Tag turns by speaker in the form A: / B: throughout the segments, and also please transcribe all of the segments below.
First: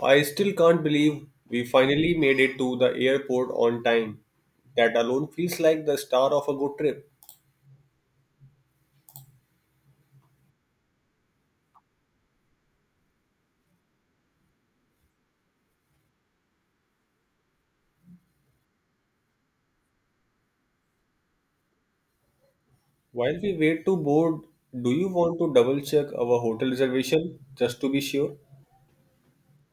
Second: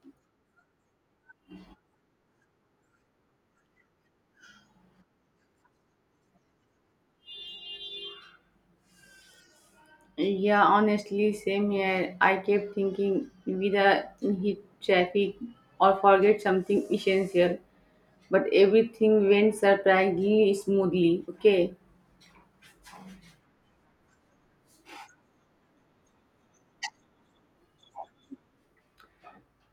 A: I still can't believe we finally made it to the airport on time. That alone feels like the star of a good trip.
B: Yeah, honestly, same here. I kept thinking whether hit traffic or forget something essential, but everything went surprisingly smoothly. Okay.
A: While we wait to board, do you want to double check our hotel reservation just to be sure?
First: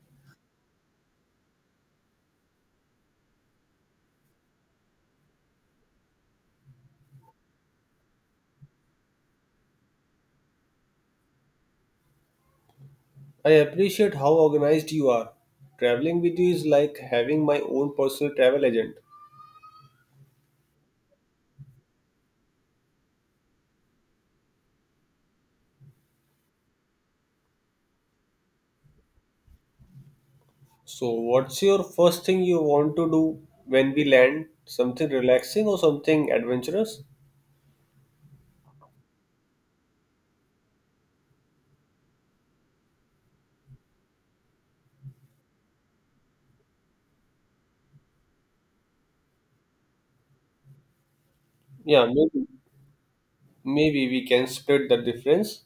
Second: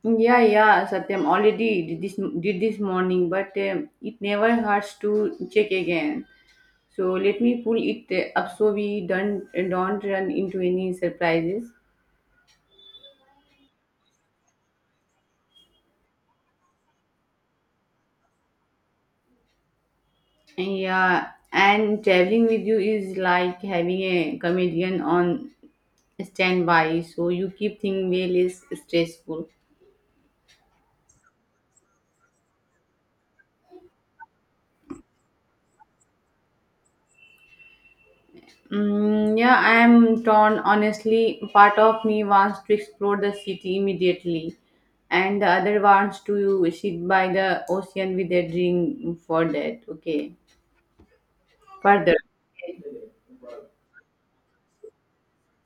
B: Yeah, yeah, Satyam already did this morning, but it never hurts to check again. So let me pull it up so we don't run into any surprises.
A: I appreciate how organized you are. Traveling with you is like having my own personal travel agent.
B: Yeah, and traveling with you is like having a comedian on stand by, so you keep things way less stressful.
A: So, what's your first thing you want to do when we land? Something relaxing or something adventurous?
B: Yeah, I am torn, honestly. Part of me wants to explore the city immediately and the other wants to sit by the ocean with a drink for that. Okay,
A: Yeah,
B: further.
A: maybe. Maybe we can split the difference,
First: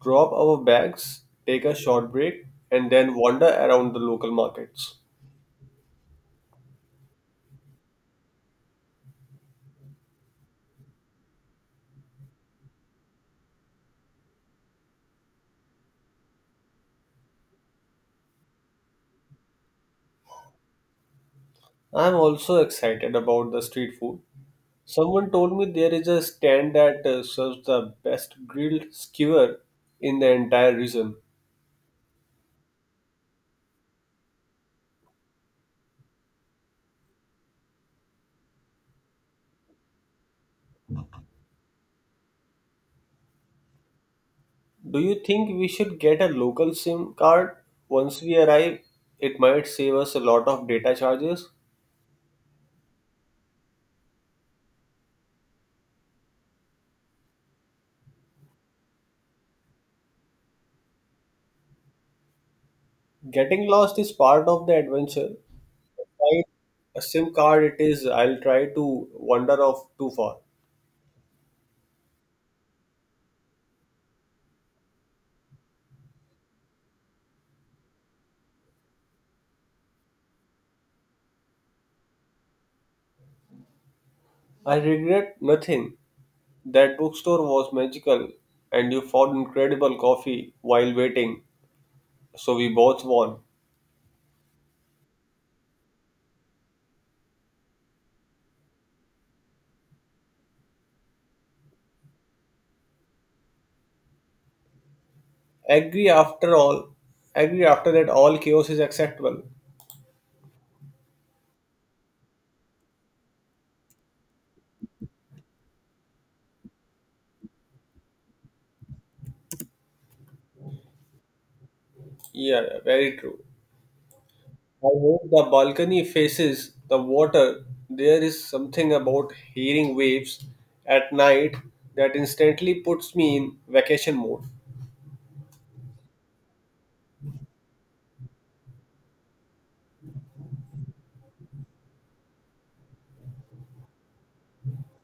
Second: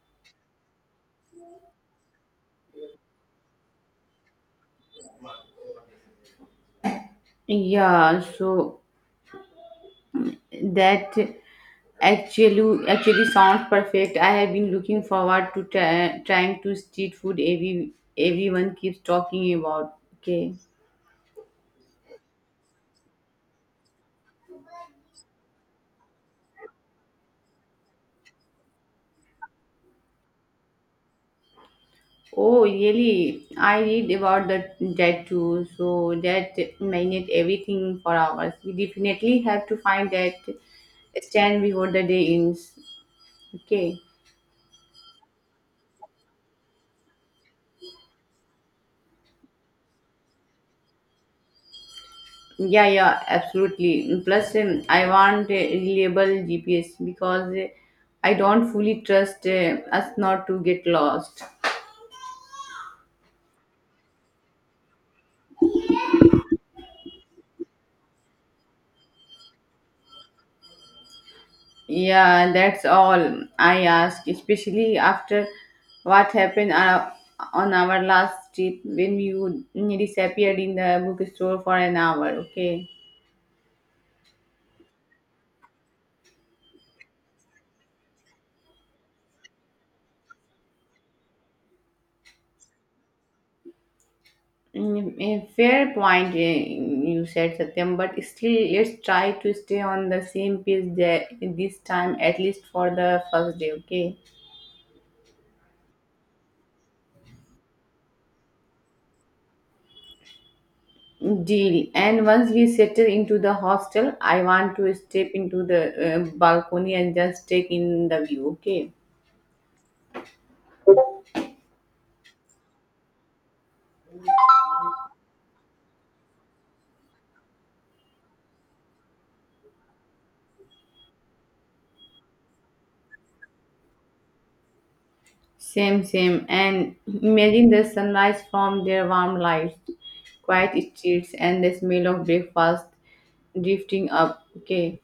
A: drop our bags, take a short break, and then wander around the local markets.
B: Yeah, so that actually sounds perfect. I have been looking forward to trying to street food every, everyone keeps talking about. Okay.
A: I'm also excited about the street food. Someone told me there is a stand that serves the best grilled skewer in the entire region.
B: Oh, really? I read about that too, so that minute everything for hours. We definitely have to find that stand before the day ends. Okay.
A: Do you think we should get a local SIM card once we arrive? It might save us a lot of data charges.
B: Yeah, yeah, absolutely. Plus, I want a reliable GPS because I don't fully trust us not to get lost.
A: Getting lost is part of the adventure, find a SIM card it is I'll try to wander off too far.
B: Yeah, that's all I ask, especially after what happened on our last trip when you disappeared in the bookstore for an hour. Okay.
A: I regret nothing. That bookstore was magical and you found incredible coffee while waiting, so we both won.
B: A fair point. You said Satyam, but still, let's try to stay on the same page there this time, at least for the first day, okay?
A: Agree after all agree after that all chaos is acceptable.
B: Deal. And once we settle into the hostel, I want to step into the balcony and just take in the view, okay?
A: Yeah, yeah, very true. I hope the balcony faces the water. There is something about hearing waves at night that instantly puts me in vacation mode.
B: Same, same. And imagine the sunrise from their warm lights, quiet streets, and the smell of breakfast drifting up. Okay,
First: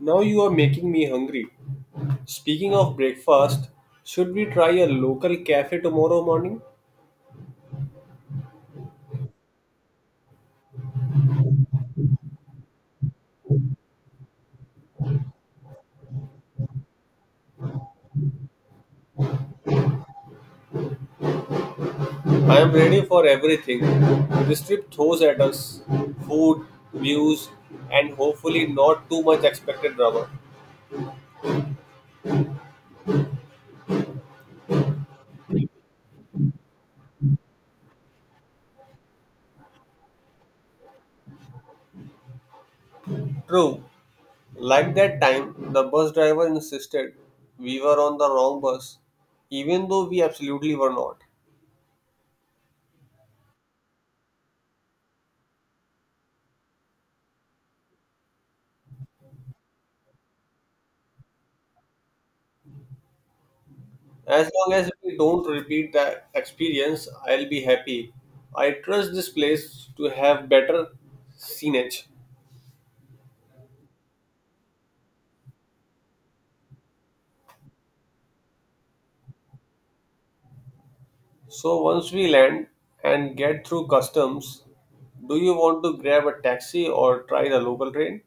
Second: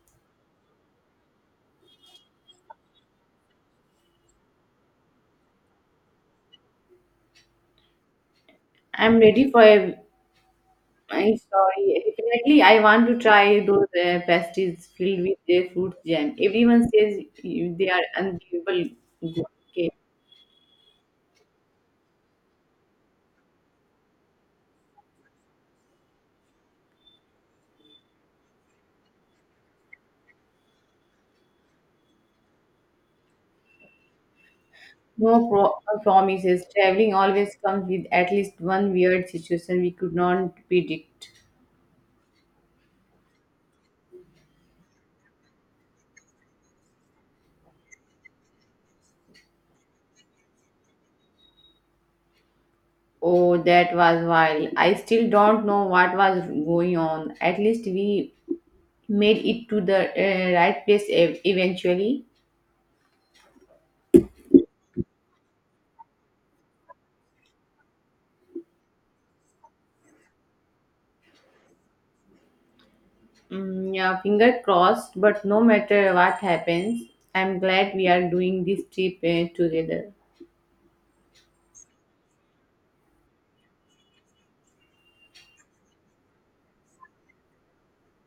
A: Now you are making me hungry. Speaking of breakfast, should we try a local cafe tomorrow morning?
B: I'm ready for a my story. Definitely, I want to try those pastries filled with their fruit jam. Everyone says they are unbelievable good. Okay.
A: I am ready for everything this trip throws at us food, views, and hopefully not too much expected drama.
B: No promises. Traveling always comes with at least one weird situation we could not predict.
A: True, like that time, the bus driver insisted we were on the wrong bus, even though we absolutely were not.
B: Oh, that was wild. I still don't know what was going on. At least we made it to the right place, eventually.
A: As long as we don't repeat that experience, I'll be happy. I trust this place to have better scenage.
B: Yeah, finger crossed, but no matter what happens, I'm glad we are doing this trip together.
A: So once we land and get through customs, do you want to grab a taxi or try the local train?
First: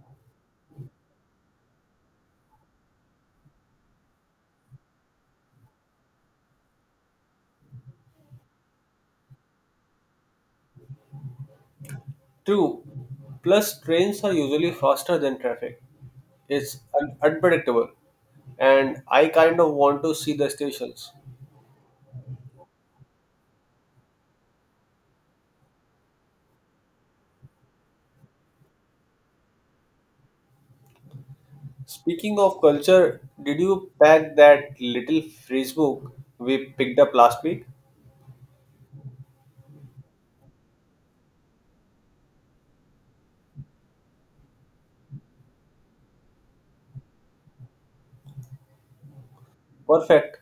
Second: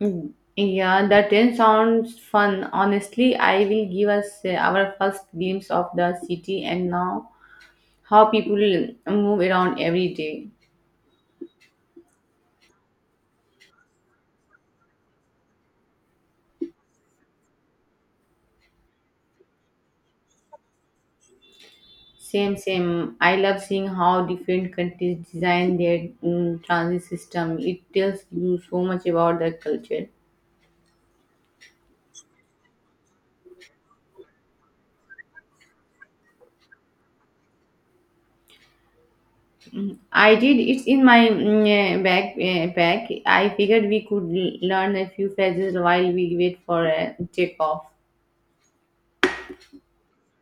B: Yeah, the train sounds fun. Honestly, I will give us our first glimpse of the city and now how people move around every day.
A: True. Plus, trains are usually faster than traffic. It's unpredictable, and I kind of want to see the stations.
B: Same, same. I love seeing how different countries design their transit system. It tells you so much about their culture.
A: Speaking of culture, did you pack that little phrase book we picked up last week?
B: I did. It's in my back pack. I figured we could learn a few phrases while we wait for a takeoff.
A: Perfect.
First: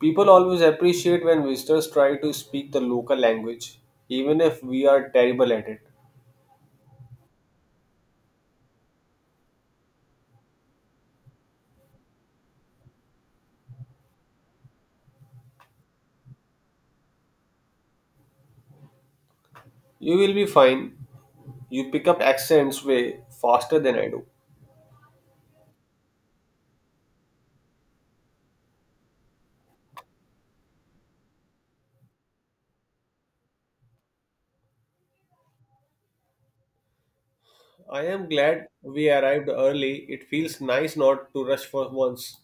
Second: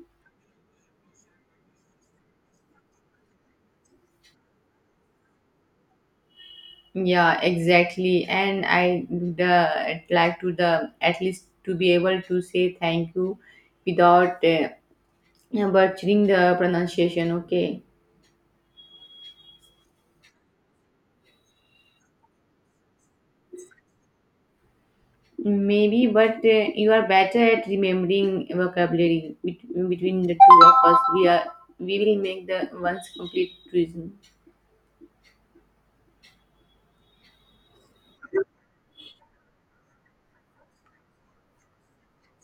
A: People always appreciate when visitors try to speak the local language, even if we are terrible at it.
B: Yeah, exactly. And I the like to the at least to be able to say thank you without butchering the pronunciation. Okay.
A: You will be fine. You pick up accents way faster than I do.
B: Maybe, but you are better at remembering vocabulary, between the two of us. We are we will make the once complete reason.
A: I am glad we arrived early. It feels nice not to rush for once.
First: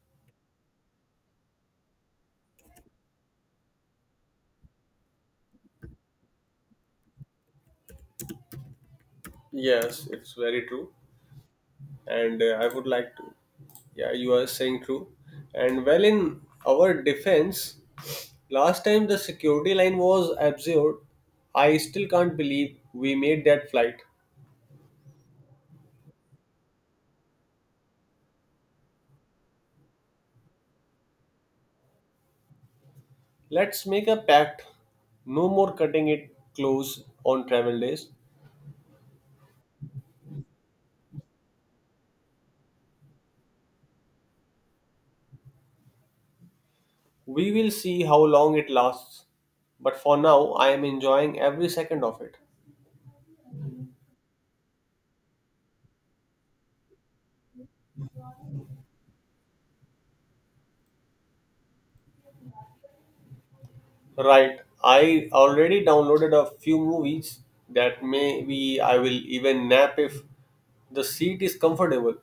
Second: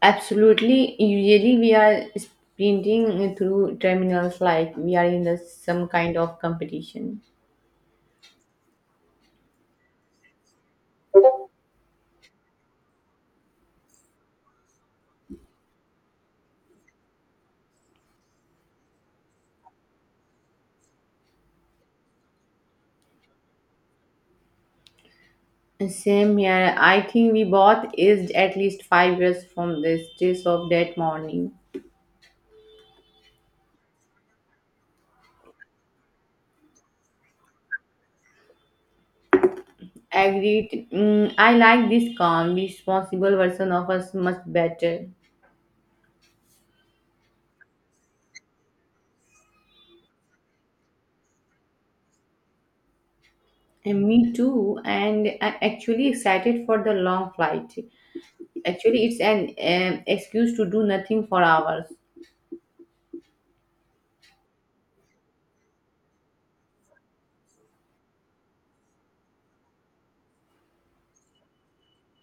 B: Absolutely. Usually, we are sprinting through terminals like we are in the, some kind of competition.
A: Yes, it's very true. And I would like to. Yeah, you are saying true. And well, in our defense, last time the security line was absurd. I still can't believe we made that flight.
B: Same here. I think we both aged at least 5 years from the stress of that morning.
A: Let's make a pact. No more cutting it close on travel days.
B: Agreed. I like this calm, responsible version of us much better.
A: We will see how long it lasts, but for now, I am enjoying every second of it.
B: And me too, and I'm actually excited for the long flight. Actually, it's an excuse to do nothing for hours.
A: Right, I already downloaded a few movies that maybe I will even nap if the seat is comfortable.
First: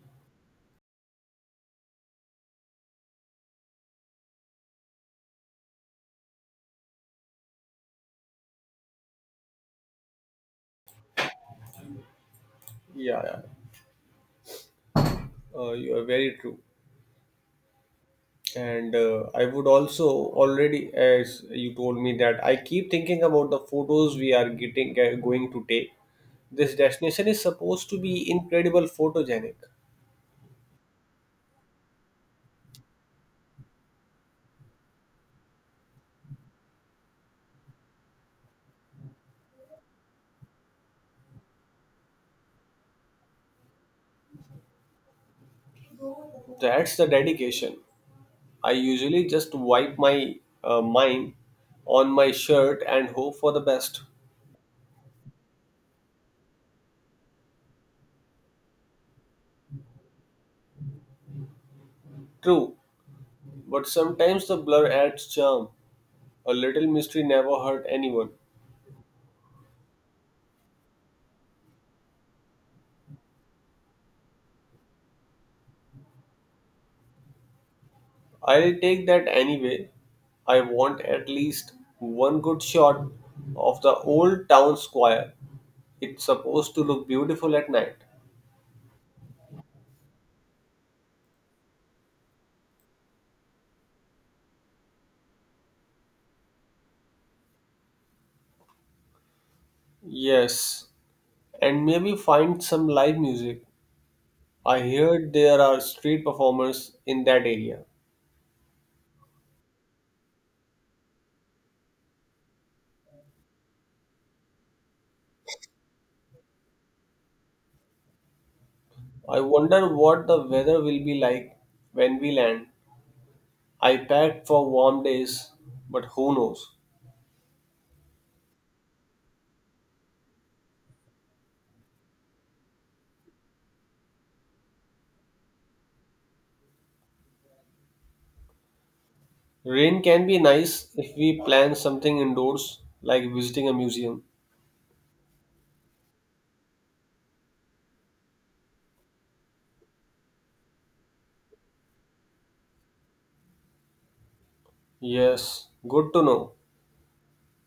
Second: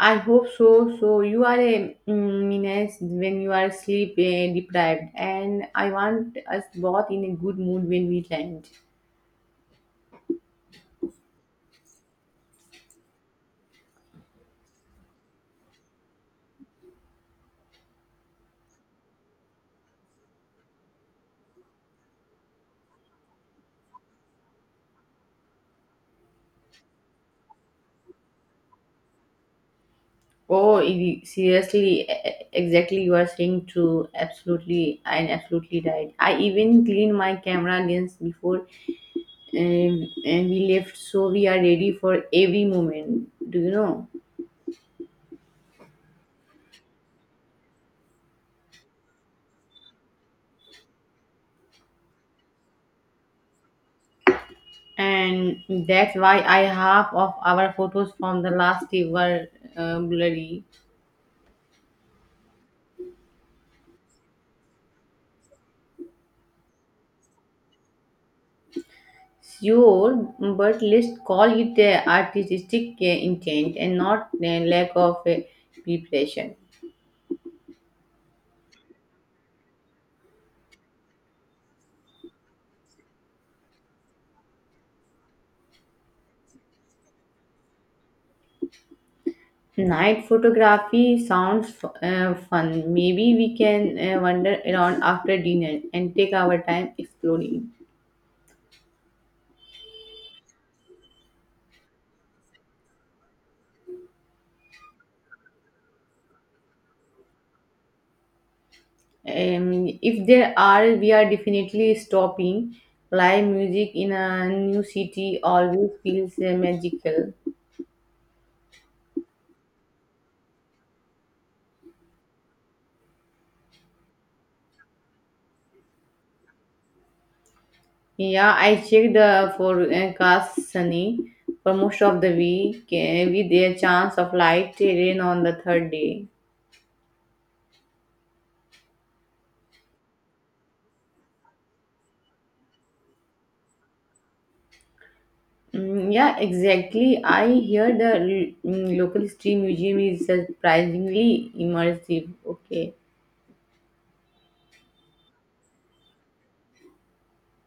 B: I hope so. So you are a menace when you are sleep deprived, and I want us both in a good mood when we land.
A: Yeah, yeah, you are very true. And I would also already, as you told me, that I keep thinking about the photos we are getting going to take. This destination is supposed to be incredible photogenic.
B: Oh, seriously, exactly. You are saying true. Absolutely, and absolutely right. I even clean my camera lens before and we left, so we are ready for every moment, do you know?
A: That's the dedication. I usually just wipe my mind on my shirt and hope for the best.
B: And that's why I half of our photos from the last day were blurry.
A: True, but sometimes the blur adds charm. A little mystery never hurt anyone.
B: Sure, but let's call it artistic intent and not lack of preparation.
A: I'll take that anyway. I want at least one good shot of the old town square. It's supposed to look beautiful at night.
B: Night photography sounds fun. Maybe we can wander around after dinner and take our time exploring.
A: Yes, and maybe find some live music. I heard there are street performers in that area.
B: If there are, we are definitely stopping. Live music in a new city always feels magical.
A: I wonder what the weather will be like when we land. I packed for warm days, but who knows?
B: Yeah, I checked the forecast, sunny for most of the week with a chance of light rain on the third day.
A: Rain can be nice if we plan something indoors, like visiting a museum.
B: Yeah, exactly. I hear the local history museum is surprisingly immersive. Okay,
A: Yes, good to know.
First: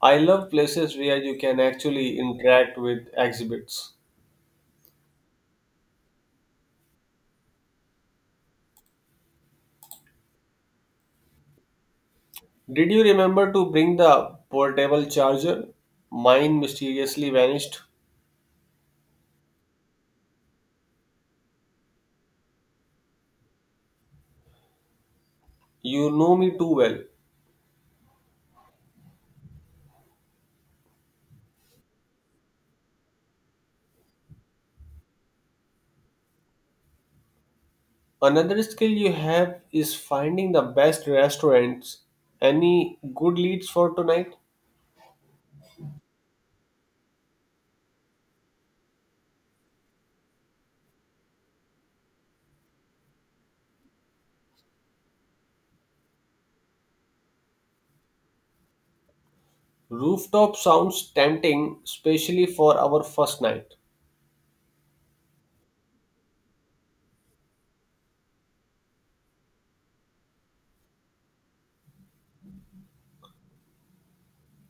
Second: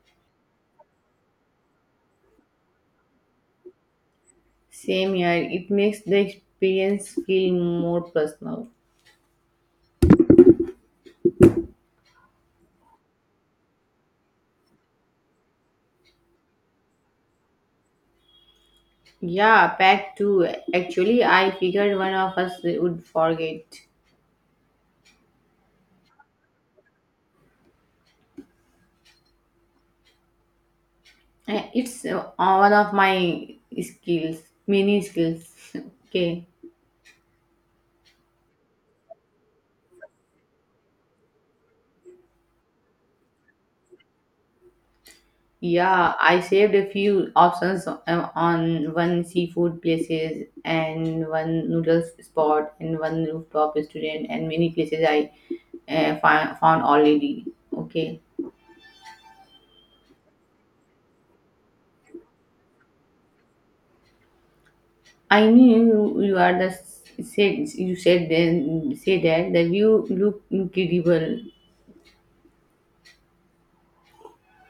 A: I love places where you can actually interact with exhibits.
B: same here. It makes the experience feel more personal.
A: Did you remember to bring the portable charger? Mine mysteriously vanished.
B: Yeah, pack two. Actually, I figured one of us would forget.
A: You know me too well.
B: It's one of my skills, many skills. Okay.
A: Another skill you have is finding the best restaurants. Any good leads for tonight?
B: Yeah, I saved a few options, on one seafood places and one noodles spot and one rooftop restaurant and many places I found already. Okay.
A: Rooftop sounds tempting, especially for our first night.
B: I knew you are the said you said then say that the view look incredible.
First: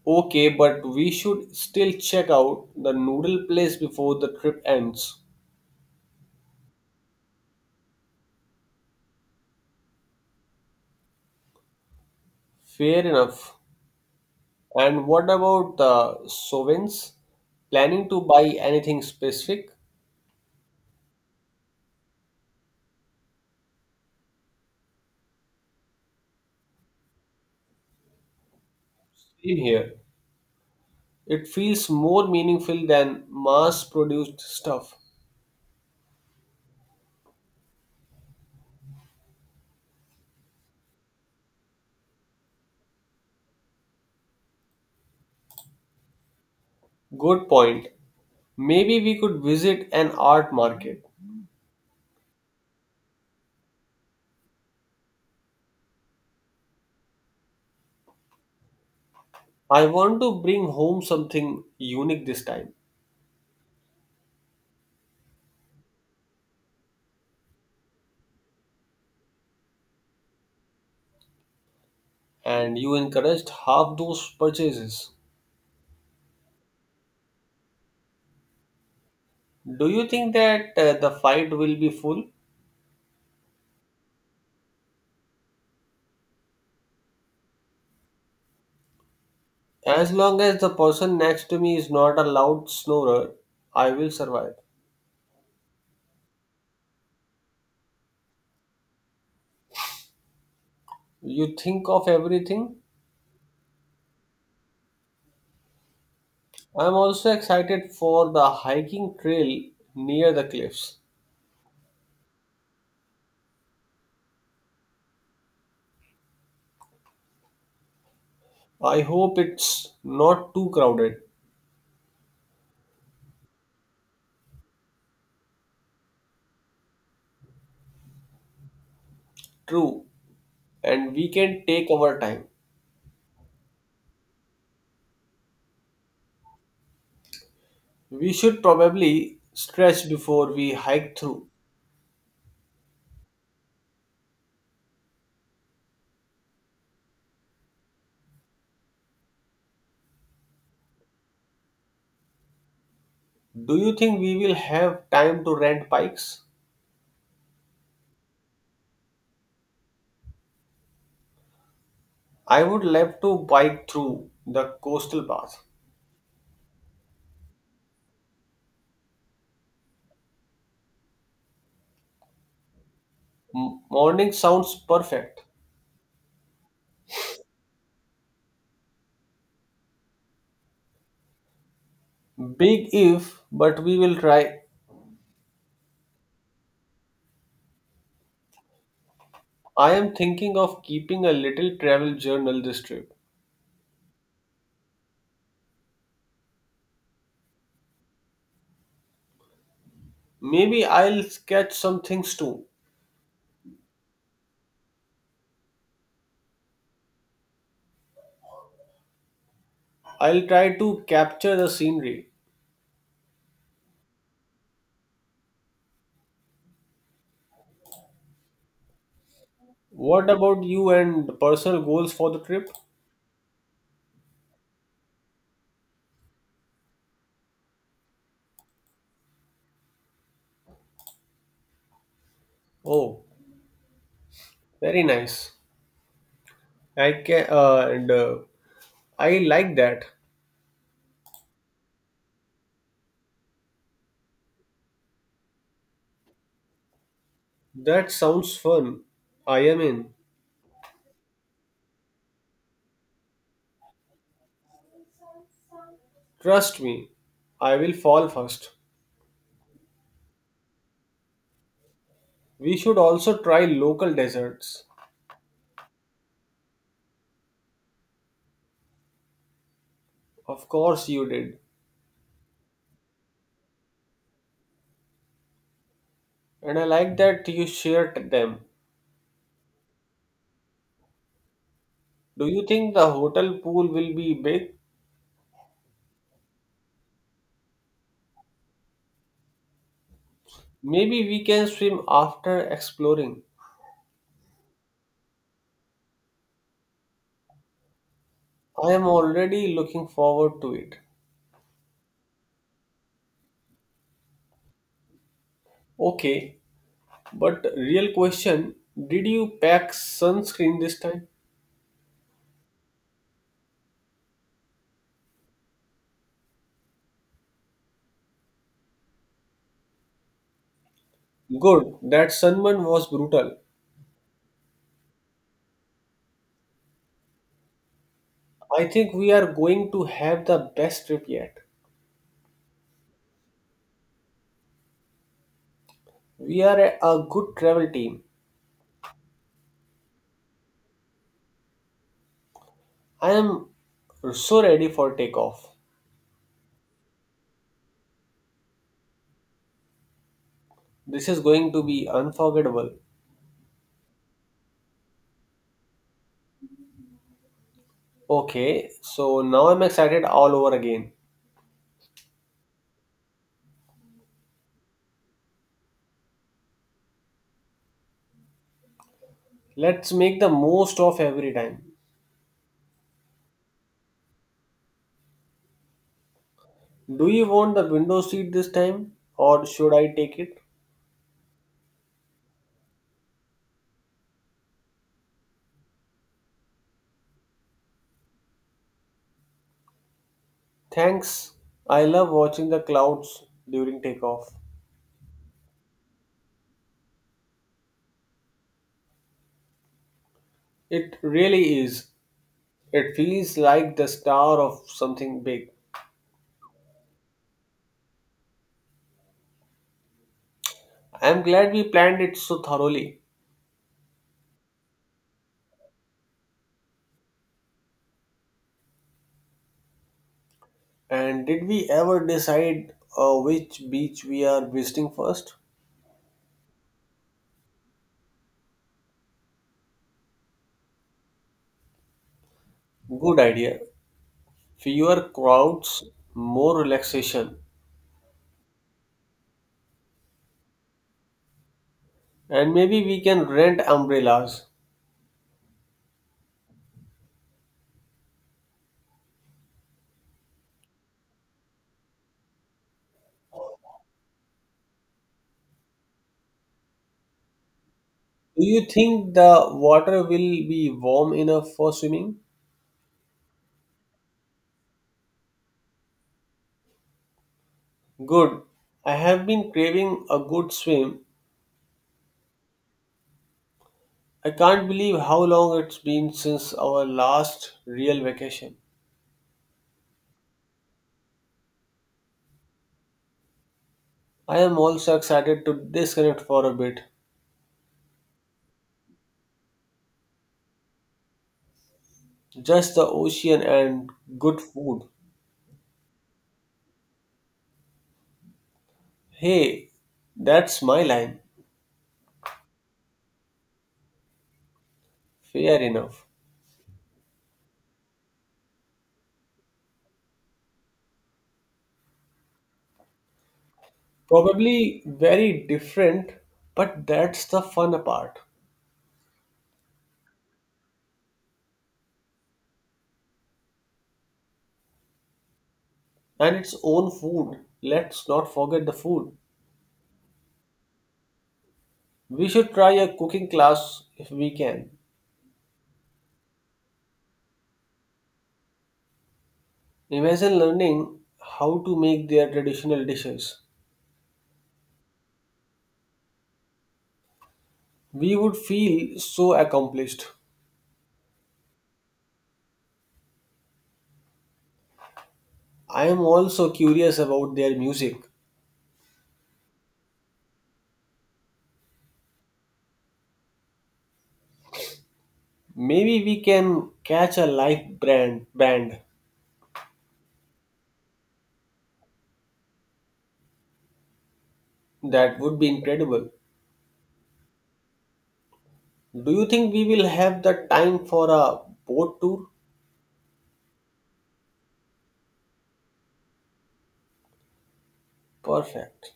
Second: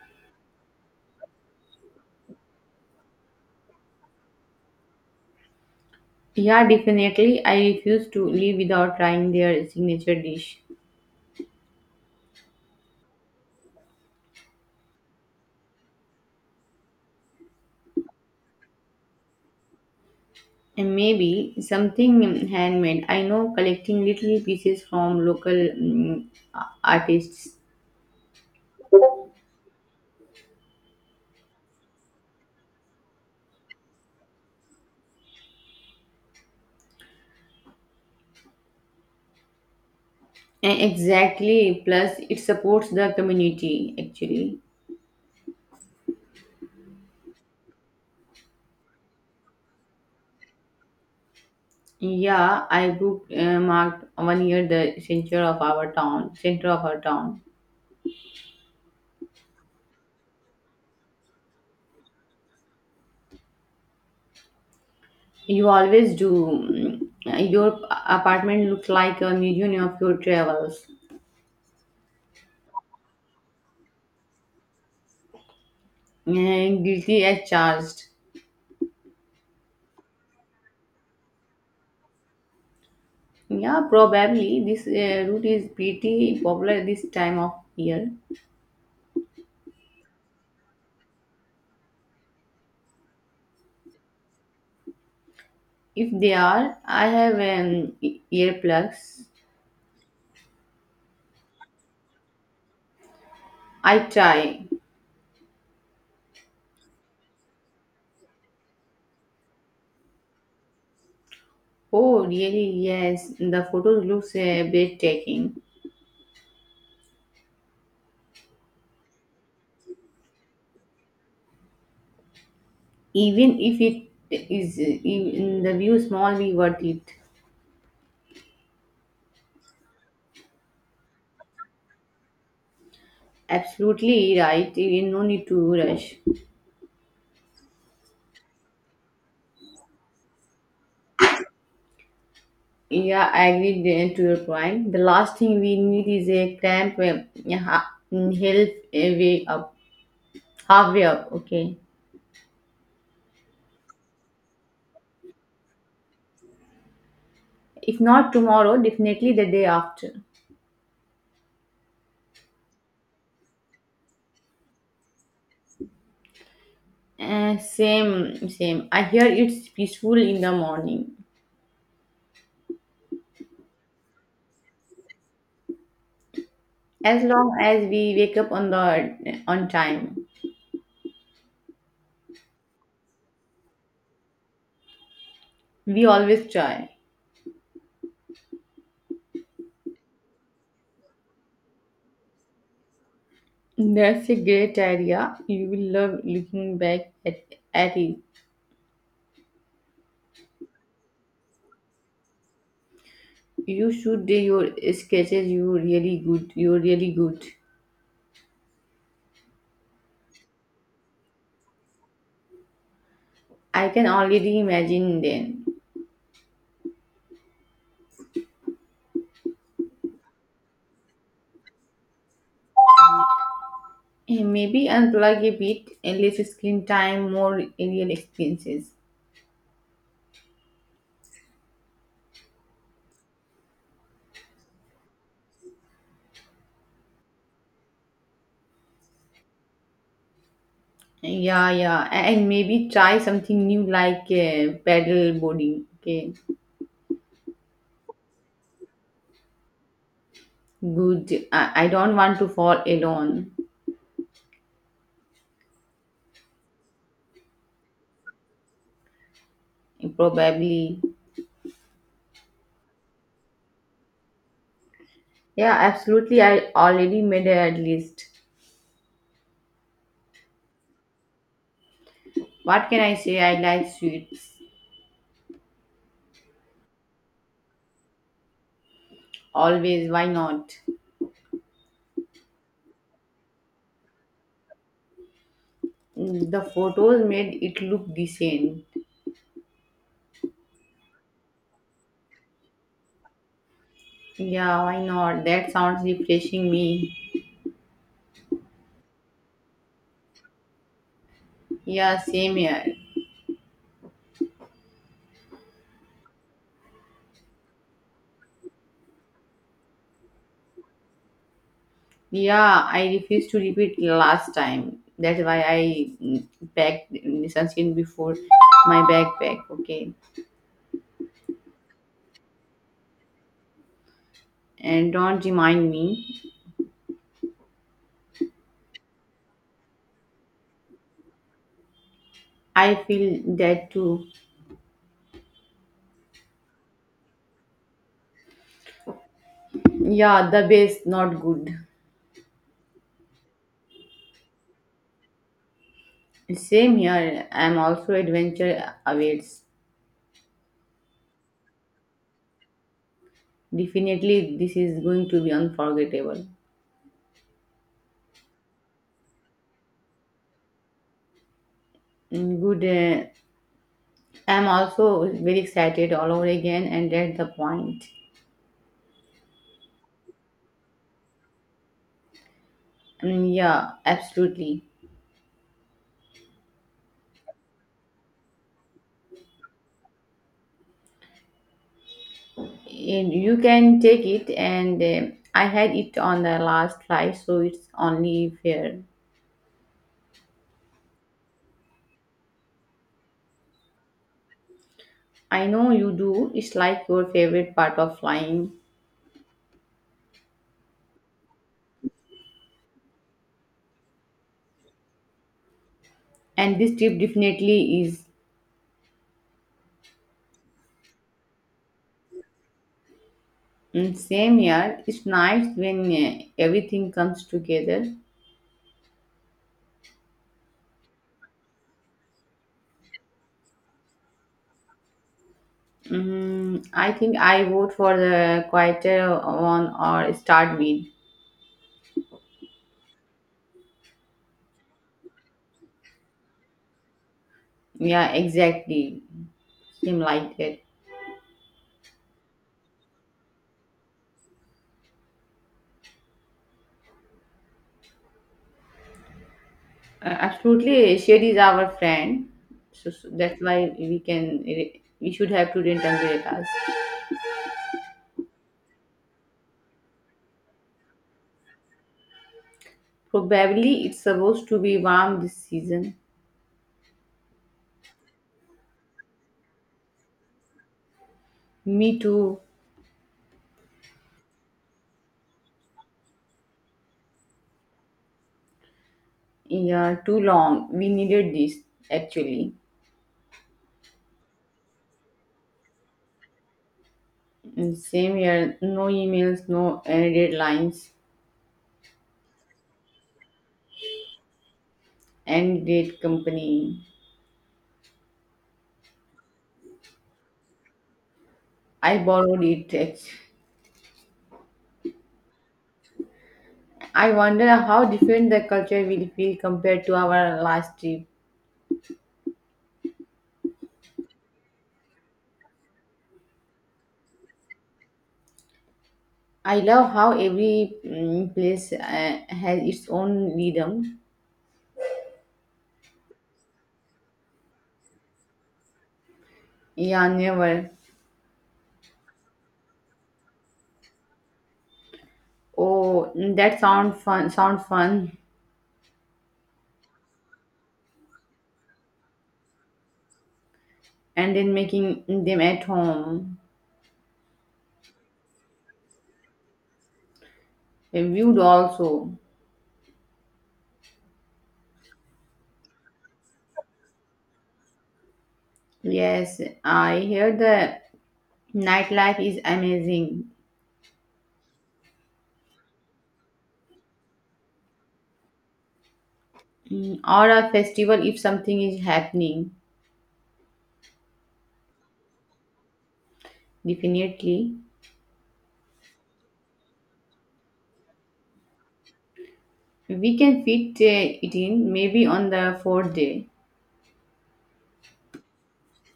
A: Okay, but we should still check out the noodle place before the trip ends.
B: Yeah, definitely. I refuse to leave without trying their signature dish.
A: Fair enough. And what about the sovereigns? Planning to buy anything specific?
B: And maybe something handmade. I know collecting little pieces from local artists.
A: Same here. It feels more meaningful than mass produced stuff.
B: Exactly. Plus, it supports the community actually.
A: Good point. Maybe we could visit an art market.
B: Yeah, I booked marked one year the center of our town. Center of our town.
A: I want to bring home something unique this time,
B: You always do. Your apartment looks like a museum of your travels.
A: and you encouraged half those purchases.
B: And guilty as charged.
A: Do you think that the fight will be full?
B: Yeah, probably this route is pretty popular this time of year.
A: As long as the person next to me is not a loud snorer, I will survive.
B: If they are, I have earplugs.
A: You think of everything?
B: I try.
A: I'm also excited for the hiking trail near the cliffs.
B: Oh, really? Yes, the photo looks breathtaking.
A: I hope it's not too crowded.
B: Even if it is in the view small, be worth it.
A: True, and we can take our time.
B: Absolutely right. You no need to rush.
A: We should probably stretch before we hike through.
B: Yeah, I agree to your point. The last thing we need is a cramp yeah, hill way up, halfway up. Okay.
A: Do you think we will have time to rent bikes?
B: If not tomorrow, definitely the day after.
A: I would love to bike through the coastal path.
B: Same, same. I hear it's peaceful in the morning.
A: Morning sounds perfect.
B: As long as we wake up on time,
A: Big if, but we will try.
B: we always try.
A: I am thinking of keeping a little travel journal this trip.
B: That's a great idea. You will love looking back at it.
A: Maybe I'll sketch some things too.
B: You should do your sketches. You're really good. You're really good.
A: I'll try to capture the scenery.
B: I can already imagine then.
A: What about you and personal goals for the trip?
B: Maybe unplug a bit and less screen time, more real experiences.
A: Oh, very nice. I can and I like that.
B: Yeah, yeah, and maybe try something new like paddle boarding. Okay,
A: That sounds fun. I am in.
B: good. I don't want to fall alone.
A: Trust me, I will fall first.
B: Probably.
A: We should also try local desserts.
B: Yeah, absolutely. I already made a list.
A: Of course you did.
B: What can I say? I like sweets.
A: And I like that you shared them.
B: Always. Why not?
A: Do you think the hotel pool will be big?
B: The photos made it look decent.
A: Maybe we can swim after exploring.
B: Yeah, why not? That sounds refreshing me.
A: I am already looking forward to it.
B: Yeah, same here.
A: Okay, but real question, did you pack sunscreen this time?
B: Yeah, I refused to repeat last time. That's why I packed the sunscreen before my backpack. Okay,
A: Good. That sunburn was brutal.
B: and don't remind me.
A: I think we are going to have the best trip yet.
B: I feel that too.
A: We are a good travel team.
B: Yeah, the base not good.
A: I am so ready for takeoff.
B: Same here. I'm also adventure awaits.
A: This is going to be unforgettable.
B: Definitely, this is going to be unforgettable.
A: Okay, so now I'm excited all over again.
B: Good. I'm also very excited all over again, and that's the point.
A: Let's make the most of every time.
B: Yeah, absolutely.
A: Do you want the window seat this time or should I take it?
B: And you can take it, and I had it on the last flight, so it's only fair.
A: Thanks. I love watching the clouds during takeoff.
B: I know you do. It's like your favorite part of flying,
A: It really is. It feels like the star of something big.
B: and this trip definitely is.
A: I'm glad we planned it so thoroughly.
B: Same here. It's nice when everything comes together.
A: And did we ever decide which beach we are visiting first?
B: I think I vote for the quieter one or start mid.
A: Good idea. Fewer crowds, more relaxation.
B: Yeah, exactly. Same like that.
A: And maybe we can rent umbrellas.
B: Absolutely, Shed is our friend, so that's why we can we should have to prudent umbrellas.
A: Do you think the water will be warm enough for swimming?
B: Probably it's supposed to be warm this season.
A: Good. I have been craving a good swim.
B: Me too.
A: I can't believe how long it's been since our last real vacation.
B: Yeah, too long. We needed this actually.
A: I am also excited to disconnect for a bit.
B: And same here. No emails, no end deadlines,
A: Just the ocean and good food.
B: end date company.
A: Hey, that's my line.
B: I borrowed it.
A: Fair enough.
B: I wonder how different the culture will feel compared to our last trip.
A: Probably very different, but that's the fun part.
B: I love how every place has its own rhythm.
A: And its own food. Let's not forget the food.
B: Yeah, never.
A: We should try a cooking class if we can.
B: Oh, that sound fun. Sound fun.
A: Imagine learning how to make their traditional dishes.
B: And then making them at home.
A: We would feel so accomplished.
B: Viewed also.
A: I am also curious about their music.
B: Yes, I hear the nightlife is amazing.
A: Maybe we can catch a live brand band.
B: Or a festival if something is happening.
A: That would be incredible.
B: Definitely,
A: Do you think we will have the time for a boat tour?
B: we can fit it in maybe on the fourth day.
A: Perfect.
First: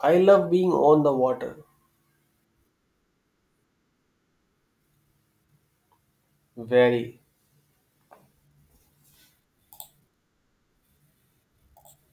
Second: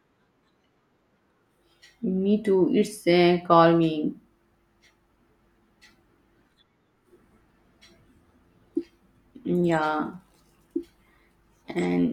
A: I love being on the water.
B: Me too. It's calming.
A: Very.
B: Yeah and